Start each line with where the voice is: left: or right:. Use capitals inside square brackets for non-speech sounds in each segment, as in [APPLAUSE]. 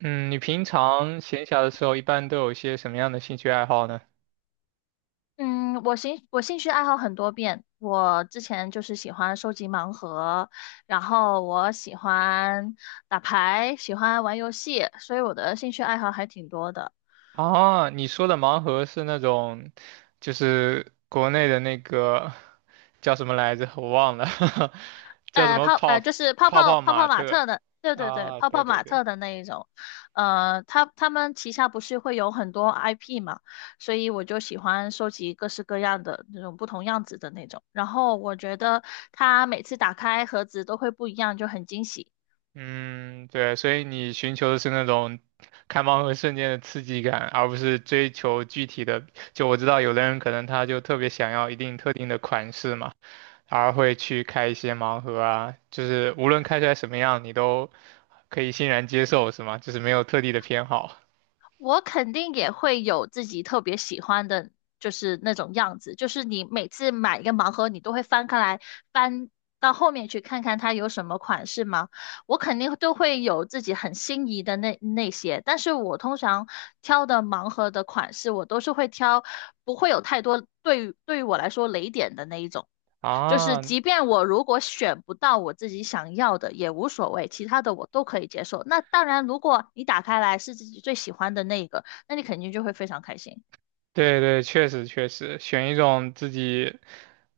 right: 嗯，你平常闲暇的时候一般都有一些什么样的兴趣爱好呢？
left: 嗯，我兴趣爱好很多变。我之前就是喜欢收集盲盒，然后我喜欢打牌，喜欢玩游戏，所以我的兴趣爱好还挺多的。
right: 啊，你说的盲盒是那种，就是国内的那个叫什么来着？我忘了，[LAUGHS] 叫什
left: 呃，
right: 么
left: 泡
right: 泡
left: 呃就是泡
right: 泡
left: 泡
right: 泡
left: 泡
right: 玛
left: 泡玛
right: 特
left: 特的，对对对，
right: 啊？
left: 泡
right: 对
left: 泡
right: 对
left: 玛
right: 对，
left: 特的那一种。他们旗下不是会有很多 IP 嘛，所以我就喜欢收集各式各样的那种不同样子的那种。然后我觉得它每次打开盒子都会不一样，就很惊喜。
right: 嗯，对，所以你寻求的是那种开盲盒瞬间的刺激感，而不是追求具体的。就我知道有的人可能他就特别想要一定特定的款式嘛。而会去开一些盲盒啊，就是无论开出来什么样，你都可以欣然接受，是吗？就是没有特地的偏好
left: 我肯定也会有自己特别喜欢的，就是那种样子。就是你每次买一个盲盒，你都会翻开来，翻到后面去看看它有什么款式吗？我肯定都会有自己很心仪的那些。但是我通常挑的盲盒的款式，我都是会挑不会有太多对于我来说雷点的那一种。就是
right: 啊。
left: 即便我如果选不到我自己想要的也无所谓，其他的我都可以接受。那当然，如果你打开来是自己最喜欢的那一个，那你肯定就会非常开心。
right: 对对，确实确实，选一种自己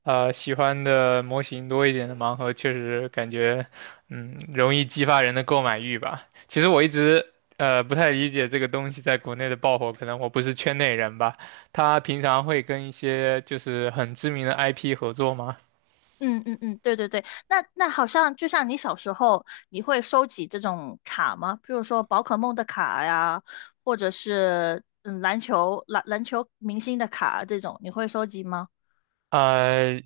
right: 喜欢的模型多一点的盲盒，确实感觉容易激发人的购买欲吧。其实我一直不太理解这个东西在国内的爆火，可能我不是圈内人吧。他平常会跟一些就是很知名的 IP 合作吗？
left: 嗯嗯嗯，对对对，那好像就像你小时候，你会收集这种卡吗？比如说宝可梦的卡呀，或者是篮球明星的卡这种，你会收集吗？
right: 呃，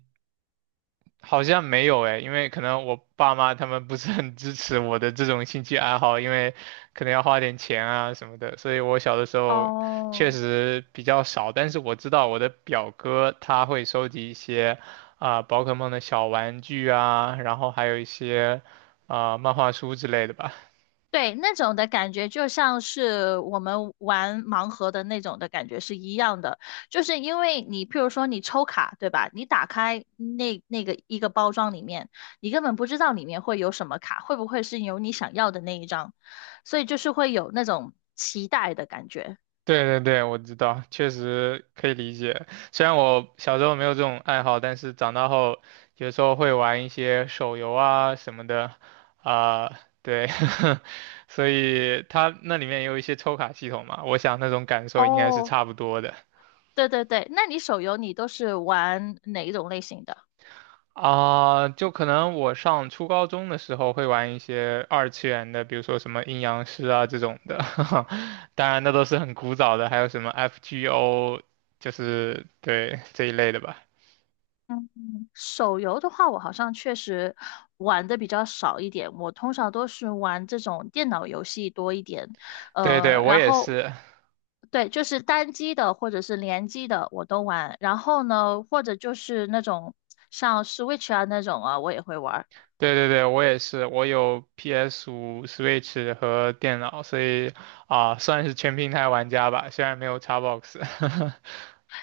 right: 好像没有诶，因为可能我爸妈他们不是很支持我的这种兴趣爱好，因为可能要花点钱啊什么的，所以我小的时候确
left: 哦，
right: 实比较少。但是我知道我的表哥他会收集一些啊、宝可梦的小玩具啊，然后还有一些啊、漫画书之类的吧。
left: 对，那种的感觉就像是我们玩盲盒的那种的感觉是一样的，就是因为你，譬如说你抽卡，对吧？你打开那个一个包装里面，你根本不知道里面会有什么卡，会不会是有你想要的那一张，所以就是会有那种期待的感觉。
right: 对对对，我知道，确实可以理解。虽然我小时候没有这种爱好，但是长大后有时候会玩一些手游啊什么的，啊、对，[LAUGHS] 所以它那里面也有一些抽卡系统嘛，我想那种感受应该是
left: 哦，
right: 差不多的。
left: 对对对，那你手游你都是玩哪一种类型的？
right: 啊、就可能我上初高中的时候会玩一些二次元的，比如说什么阴阳师啊这种的，[LAUGHS] 当然那都是很古早的，还有什么 FGO，就是对这一类的吧。
left: 嗯，手游的话，我好像确实玩的比较少一点。我通常都是玩这种电脑游戏多一点，
right: 对对，我
left: 然
right: 也
left: 后
right: 是，
left: 对，就是单机的或者是联机的我都玩。然后呢，或者就是那种像 Switch 啊那种啊，我也会玩儿。
right: 对对对，我也是，我有 PS5、Switch 和电脑，所以啊、算是全平台玩家吧，虽然没有 Xbox。[LAUGHS]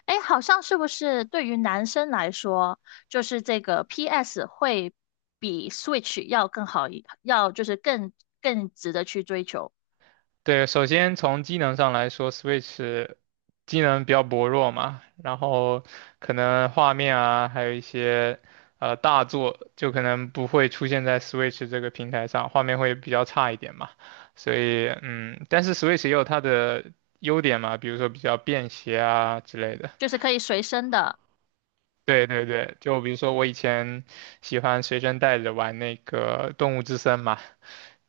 left: 哎，好像是不是对于男生来说，就是这个 PS 会比 Switch 要就是更值得去追求，
right: 对，首先从机能上来说，Switch 机能比较薄弱嘛，然后可能画面啊，还有一些大作，就可能不会出现在 Switch 这个平台上，画面会比较差一点嘛。所以但是 Switch 也有它的优点嘛，比如说比较便携啊之类的。
left: 就是可以随身的。
right: 对对对，就比如说我以前喜欢随身带着玩那个《动物之森》嘛，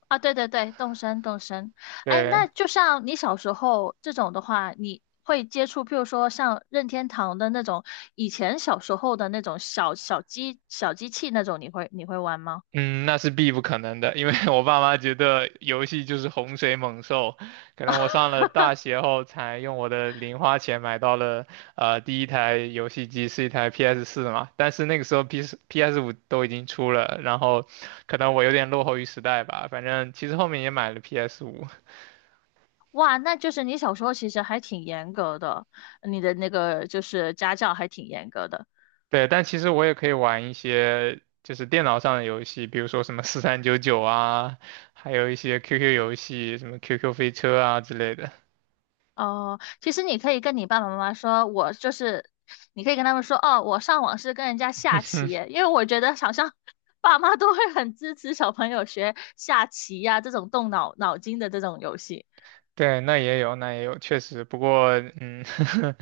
left: 啊，对对对，动身动身。哎，那
right: 对，
left: 就像你小时候这种的话，你会接触，譬如说像任天堂的那种，以前小时候的那种小小机小机器那种，你会玩吗？
right: 嗯，那是必不可能的，因为 [LAUGHS] 我爸妈觉得游戏就是洪水猛兽，可能我上了大学后才用我的零花钱买到了第一台游戏机是一台 PS4 嘛，但是那个时候 PS5 都已经出了，然后可能我有点落后于时代吧，反正其实后面也买了 PS5，
left: 哇，那就是你小时候其实还挺严格的，你的那个就是家教还挺严格的。
right: 对，但其实我也可以玩一些就是电脑上的游戏，比如说什么4399啊，还有一些 QQ 游戏，什么 QQ 飞车啊之类的。
left: 哦，其实你可以跟你爸爸妈妈说，我就是，你可以跟他们说，哦，我上网是跟人家下棋
right: [LAUGHS]
left: 耶，因为我觉得好像 [LAUGHS] 爸妈都会很支持小朋友学下棋呀、这种动脑筋的这种游戏。
right: 对，那也有，那也有，确实。不过，嗯，[LAUGHS]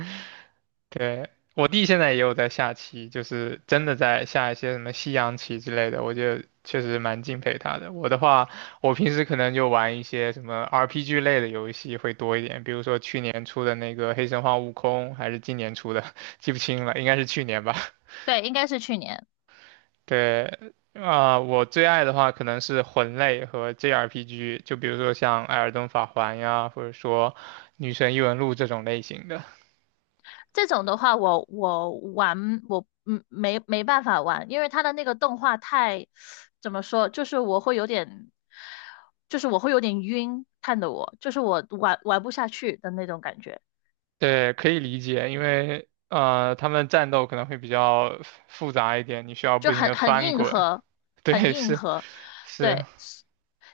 right: 对，我弟现在也有在下棋，就是真的在下一些什么西洋棋之类的，我觉得确实蛮敬佩他的。我的话，我平时可能就玩一些什么 RPG 类的游戏会多一点，比如说去年出的那个《黑神话：悟空》，还是今年出的，[LAUGHS] 记不清了，应该是去年吧。
left: 对，应该是去年。
right: 对，啊、我最爱的话可能是魂类和 JRPG，就比如说像《艾尔登法环》呀，或者说《女神异闻录》这种类型的。
left: 这种的话我，我玩我嗯没没办法玩，因为他的那个动画太怎么说，就是我会有点，就是我会有点晕，看得我就是我玩不下去的那种感觉。
right: 对，可以理解，因为他们战斗可能会比较复杂一点，你需要不
left: 就
right: 停
left: 很
right: 的
left: 很
right: 翻
left: 硬
right: 滚。
left: 核，
right: [LAUGHS]
left: 很
right: 对，
left: 硬
right: 是
left: 核。
right: 是，
left: 对，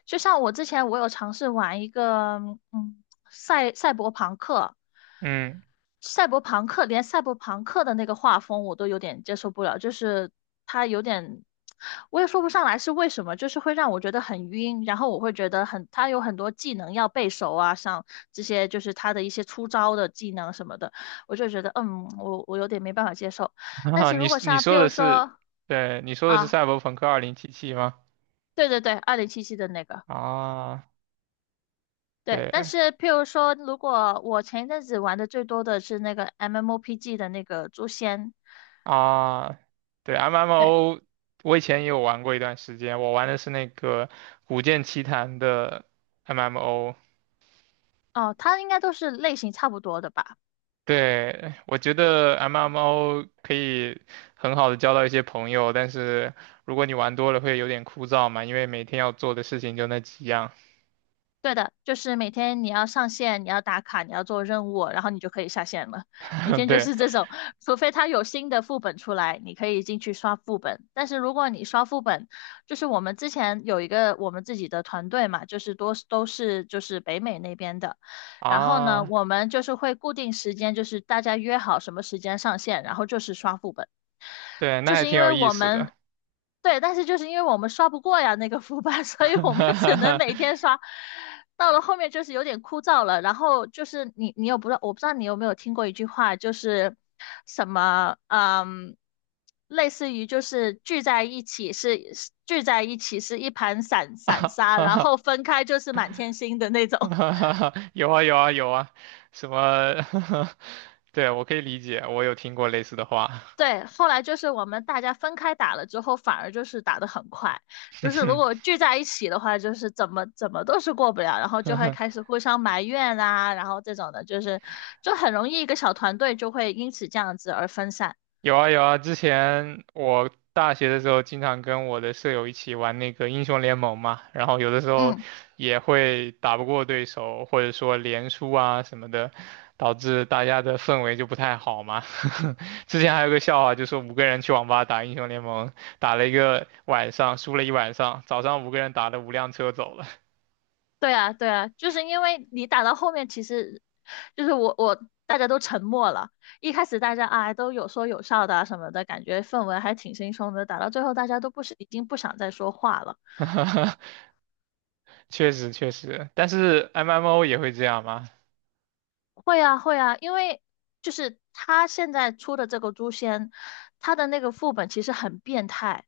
left: 就像我之前我有尝试玩一个，嗯，赛赛博朋克，
right: 嗯，
left: 赛博朋克连赛博朋克的那个画风我都有点接受不了，就是它有点，我也说不上来是为什么，就是会让我觉得很晕，然后我会觉得很，它有很多技能要背熟啊，像这些就是它的一些出招的技能什么的，我就觉得嗯，我有点没办法接受。
right: [LAUGHS]
left: 但
right: 啊，
left: 是
right: 你
left: 如果
right: 你
left: 像
right: 说
left: 譬
right: 的
left: 如说。
right: 是，对，你说的是
left: 啊，
right: 《赛博朋克2077》吗？
left: 对对对，二零七七的那个，
right: 啊，
left: 对。但
right: 对，
left: 是譬如说，如果我前一阵子玩的最多的是那个 MMOPG 的那个《诛仙》，
right: 啊，对
left: 对，
right: ，MMO，我以前也有玩过一段时间，我玩的是那个《古剑奇谭》的 MMO。
left: 哦，它应该都是类型差不多的吧？
right: 对，我觉得 MMO 可以很好的交到一些朋友，但是如果你玩多了会有点枯燥嘛，因为每天要做的事情就那几样。
left: 对的，就是每天你要上线，你要打卡，你要做任务，然后你就可以下线了。每
right: [LAUGHS]
left: 天就
right: 对
left: 是这种，除非它有新的副本出来，你可以进去刷副本。但是如果你刷副本，就是我们之前有一个我们自己的团队嘛，就是多都是就是北美那边的。然后呢，
right: 啊，
left: 我们就是会固定时间，就是大家约好什么时间上线，然后就是刷副本。
right: 对，那
left: 就
right: 还
left: 是
right: 挺
left: 因
right: 有
left: 为
right: 意
left: 我
right: 思的。
left: 们对，但是就是因为我们刷不过呀那个副班，[LAUGHS] 所以我们
right: [LAUGHS] 哈
left: 只能
right: 哈
left: 每天刷。到了后面就是有点枯燥了，然后就是你不知道，我不知道你有没有听过一句话，就是什么嗯，类似于就是聚在一起是一盘散沙，然后
right: 哈
left: 分开就是满天星的那
right: [LAUGHS]
left: 种。
right: 哈哈哈 [LAUGHS] 有啊有啊有啊，什么？[LAUGHS] 对，我可以理解，我有听过类似的话。
left: 对，后来就是我们大家分开打了之后，反而就是打得很快。就是如
right: [LAUGHS]
left: 果聚在一起的话，就是怎么都是过不了，然后就会开始互相埋怨啊，然后这种的，就是就很容易一个小团队就会因此这样子而分散。
right: 有啊有啊，之前我大学的时候经常跟我的舍友一起玩那个英雄联盟嘛，然后有的时候
left: 嗯，
right: 也会打不过对手，或者说连输啊什么的，导致大家的氛围就不太好嘛。[LAUGHS] 之前还有个笑话，就说五个人去网吧打英雄联盟，打了一个晚上，输了一晚上，早上五个人打了五辆车走了。
left: 对啊，对啊，就是因为你打到后面，其实就是大家都沉默了，一开始大家啊都有说有笑的啊什么的，感觉氛围还挺轻松的，打到最后大家都不是已经不想再说话了。
right: [LAUGHS] 确实确实，但是 MMO 也会这样吗？
left: 会啊，会啊，因为就是他现在出的这个诛仙，他的那个副本其实很变态，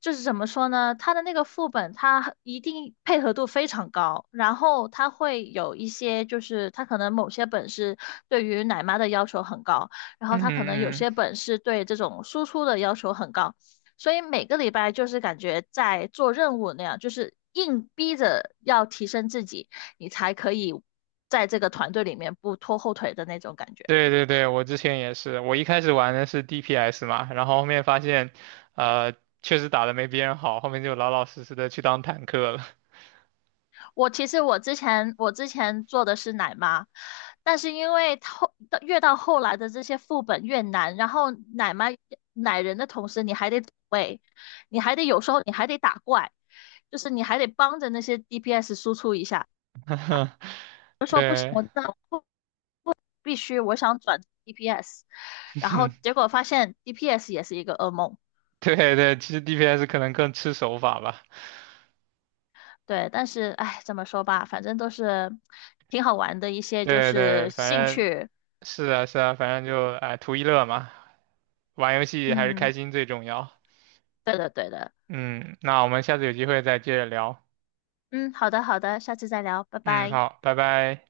left: 就是怎么说呢？他的那个副本，他一定配合度非常高，然后他会有一些，就是他可能某些本是对于奶妈的要求很高，然后
right: 嗯嗯
left: 他可能有
right: 嗯，
left: 些本是对这种输出的要求很高，所以每个礼拜就是感觉在做任务那样，就是硬逼着要提升自己。你才可以在这个团队里面不拖后腿的那种感觉。
right: 对对对，我之前也是，我一开始玩的是 DPS 嘛，然后后面发现，呃，确实打的没别人好，后面就老老实实的去当坦克了。
left: 我其实我之前做的是奶妈，但是因为越到后来的这些副本越难，然后奶妈奶人的同时，你还得走位，你还得有时候你还得打怪，就是你还得帮着那些 DPS 输出一下。
right: [LAUGHS] 对，
left: 我那必须我想转 DPS，然后结
right: [LAUGHS]
left: 果发现 DPS 也是一个噩梦。
right: 对对，其实 DPS 可能更吃手法吧。
left: 对，但是哎，怎么说吧，反正都是挺好玩的一些就
right: 对对，
left: 是兴
right: 反正
left: 趣。
right: 是啊是啊，反正就哎图一乐嘛，玩游戏还是开
left: 嗯，
right: 心最重要。
left: 对的对的。
right: 嗯，那我们下次有机会再接着聊。
left: 嗯，好的好的，下次再聊，拜
right: 嗯，
left: 拜。
right: 好，拜拜。